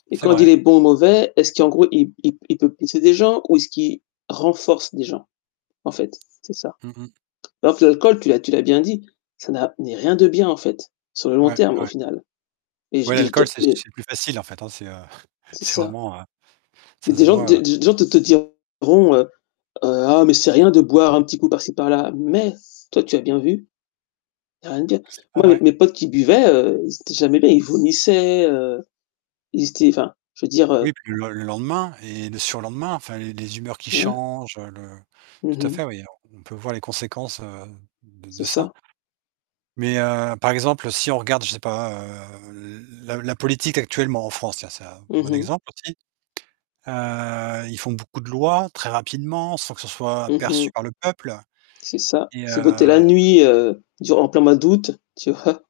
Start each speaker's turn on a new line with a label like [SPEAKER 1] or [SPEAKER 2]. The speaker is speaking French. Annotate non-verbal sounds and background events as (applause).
[SPEAKER 1] Et
[SPEAKER 2] C'est
[SPEAKER 1] quand il
[SPEAKER 2] vrai.
[SPEAKER 1] est bon ou mauvais, est-ce qu'en gros, il il p il p il peut blesser des gens ou est-ce qu'il renforce des gens, en fait? C'est ça.
[SPEAKER 2] Mmh mh.
[SPEAKER 1] Alors que l'alcool tu l'as tu l'as bien dit, ça n'a mais rien de bien en fait, sur le long
[SPEAKER 2] Ouais,
[SPEAKER 1] terme, au
[SPEAKER 2] ouais.
[SPEAKER 1] final et je
[SPEAKER 2] Ouais,
[SPEAKER 1] dis,
[SPEAKER 2] l'alcool,
[SPEAKER 1] de
[SPEAKER 2] c'est
[SPEAKER 1] mais
[SPEAKER 2] c'est le plus facile en fait, hein, c'est, heu, (chuckles)
[SPEAKER 1] C'est
[SPEAKER 2] c'est
[SPEAKER 1] ça.
[SPEAKER 2] vraiment, heu,
[SPEAKER 1] Mais
[SPEAKER 2] ça
[SPEAKER 1] des
[SPEAKER 2] se
[SPEAKER 1] gens des
[SPEAKER 2] voit
[SPEAKER 1] des gens te te diront, heu, heu: «Ah, mais c'est rien de boire un petit coup par-ci par-là», mais toi, tu as bien vu. Il y a rien de bien.
[SPEAKER 2] Mais c'est pas
[SPEAKER 1] Moi, mes
[SPEAKER 2] vrai.
[SPEAKER 1] mes potes qui buvaient, heu, ils étaient jamais bien, ils vomissaient, heu, ils étaient enfin, je veux dire, heu
[SPEAKER 2] Oui, puis le le lendemain et le surlendemain, enfin, les les humeurs qui
[SPEAKER 1] Ouais.
[SPEAKER 2] changent, heu, le
[SPEAKER 1] Mmh
[SPEAKER 2] tout à
[SPEAKER 1] mh.
[SPEAKER 2] fait, oui, on on peut voir les conséquences, heu, de
[SPEAKER 1] C'est
[SPEAKER 2] de ça.
[SPEAKER 1] ça.
[SPEAKER 2] Mais heu, par exemple, si on regarde, je sais pas, heu, l la la politique actuellement en France, tiens, c'est un
[SPEAKER 1] Mmh
[SPEAKER 2] bon
[SPEAKER 1] mh.
[SPEAKER 2] exemple aussi. Heu, ils font beaucoup de lois, très rapidement, sans que ce soit
[SPEAKER 1] Mmh
[SPEAKER 2] perçu
[SPEAKER 1] mh.
[SPEAKER 2] par le peuple
[SPEAKER 1] C'est ça.
[SPEAKER 2] et
[SPEAKER 1] (unintelligible) la
[SPEAKER 2] heu
[SPEAKER 1] nuit, heu, durant en plein mois d'août, tu vois?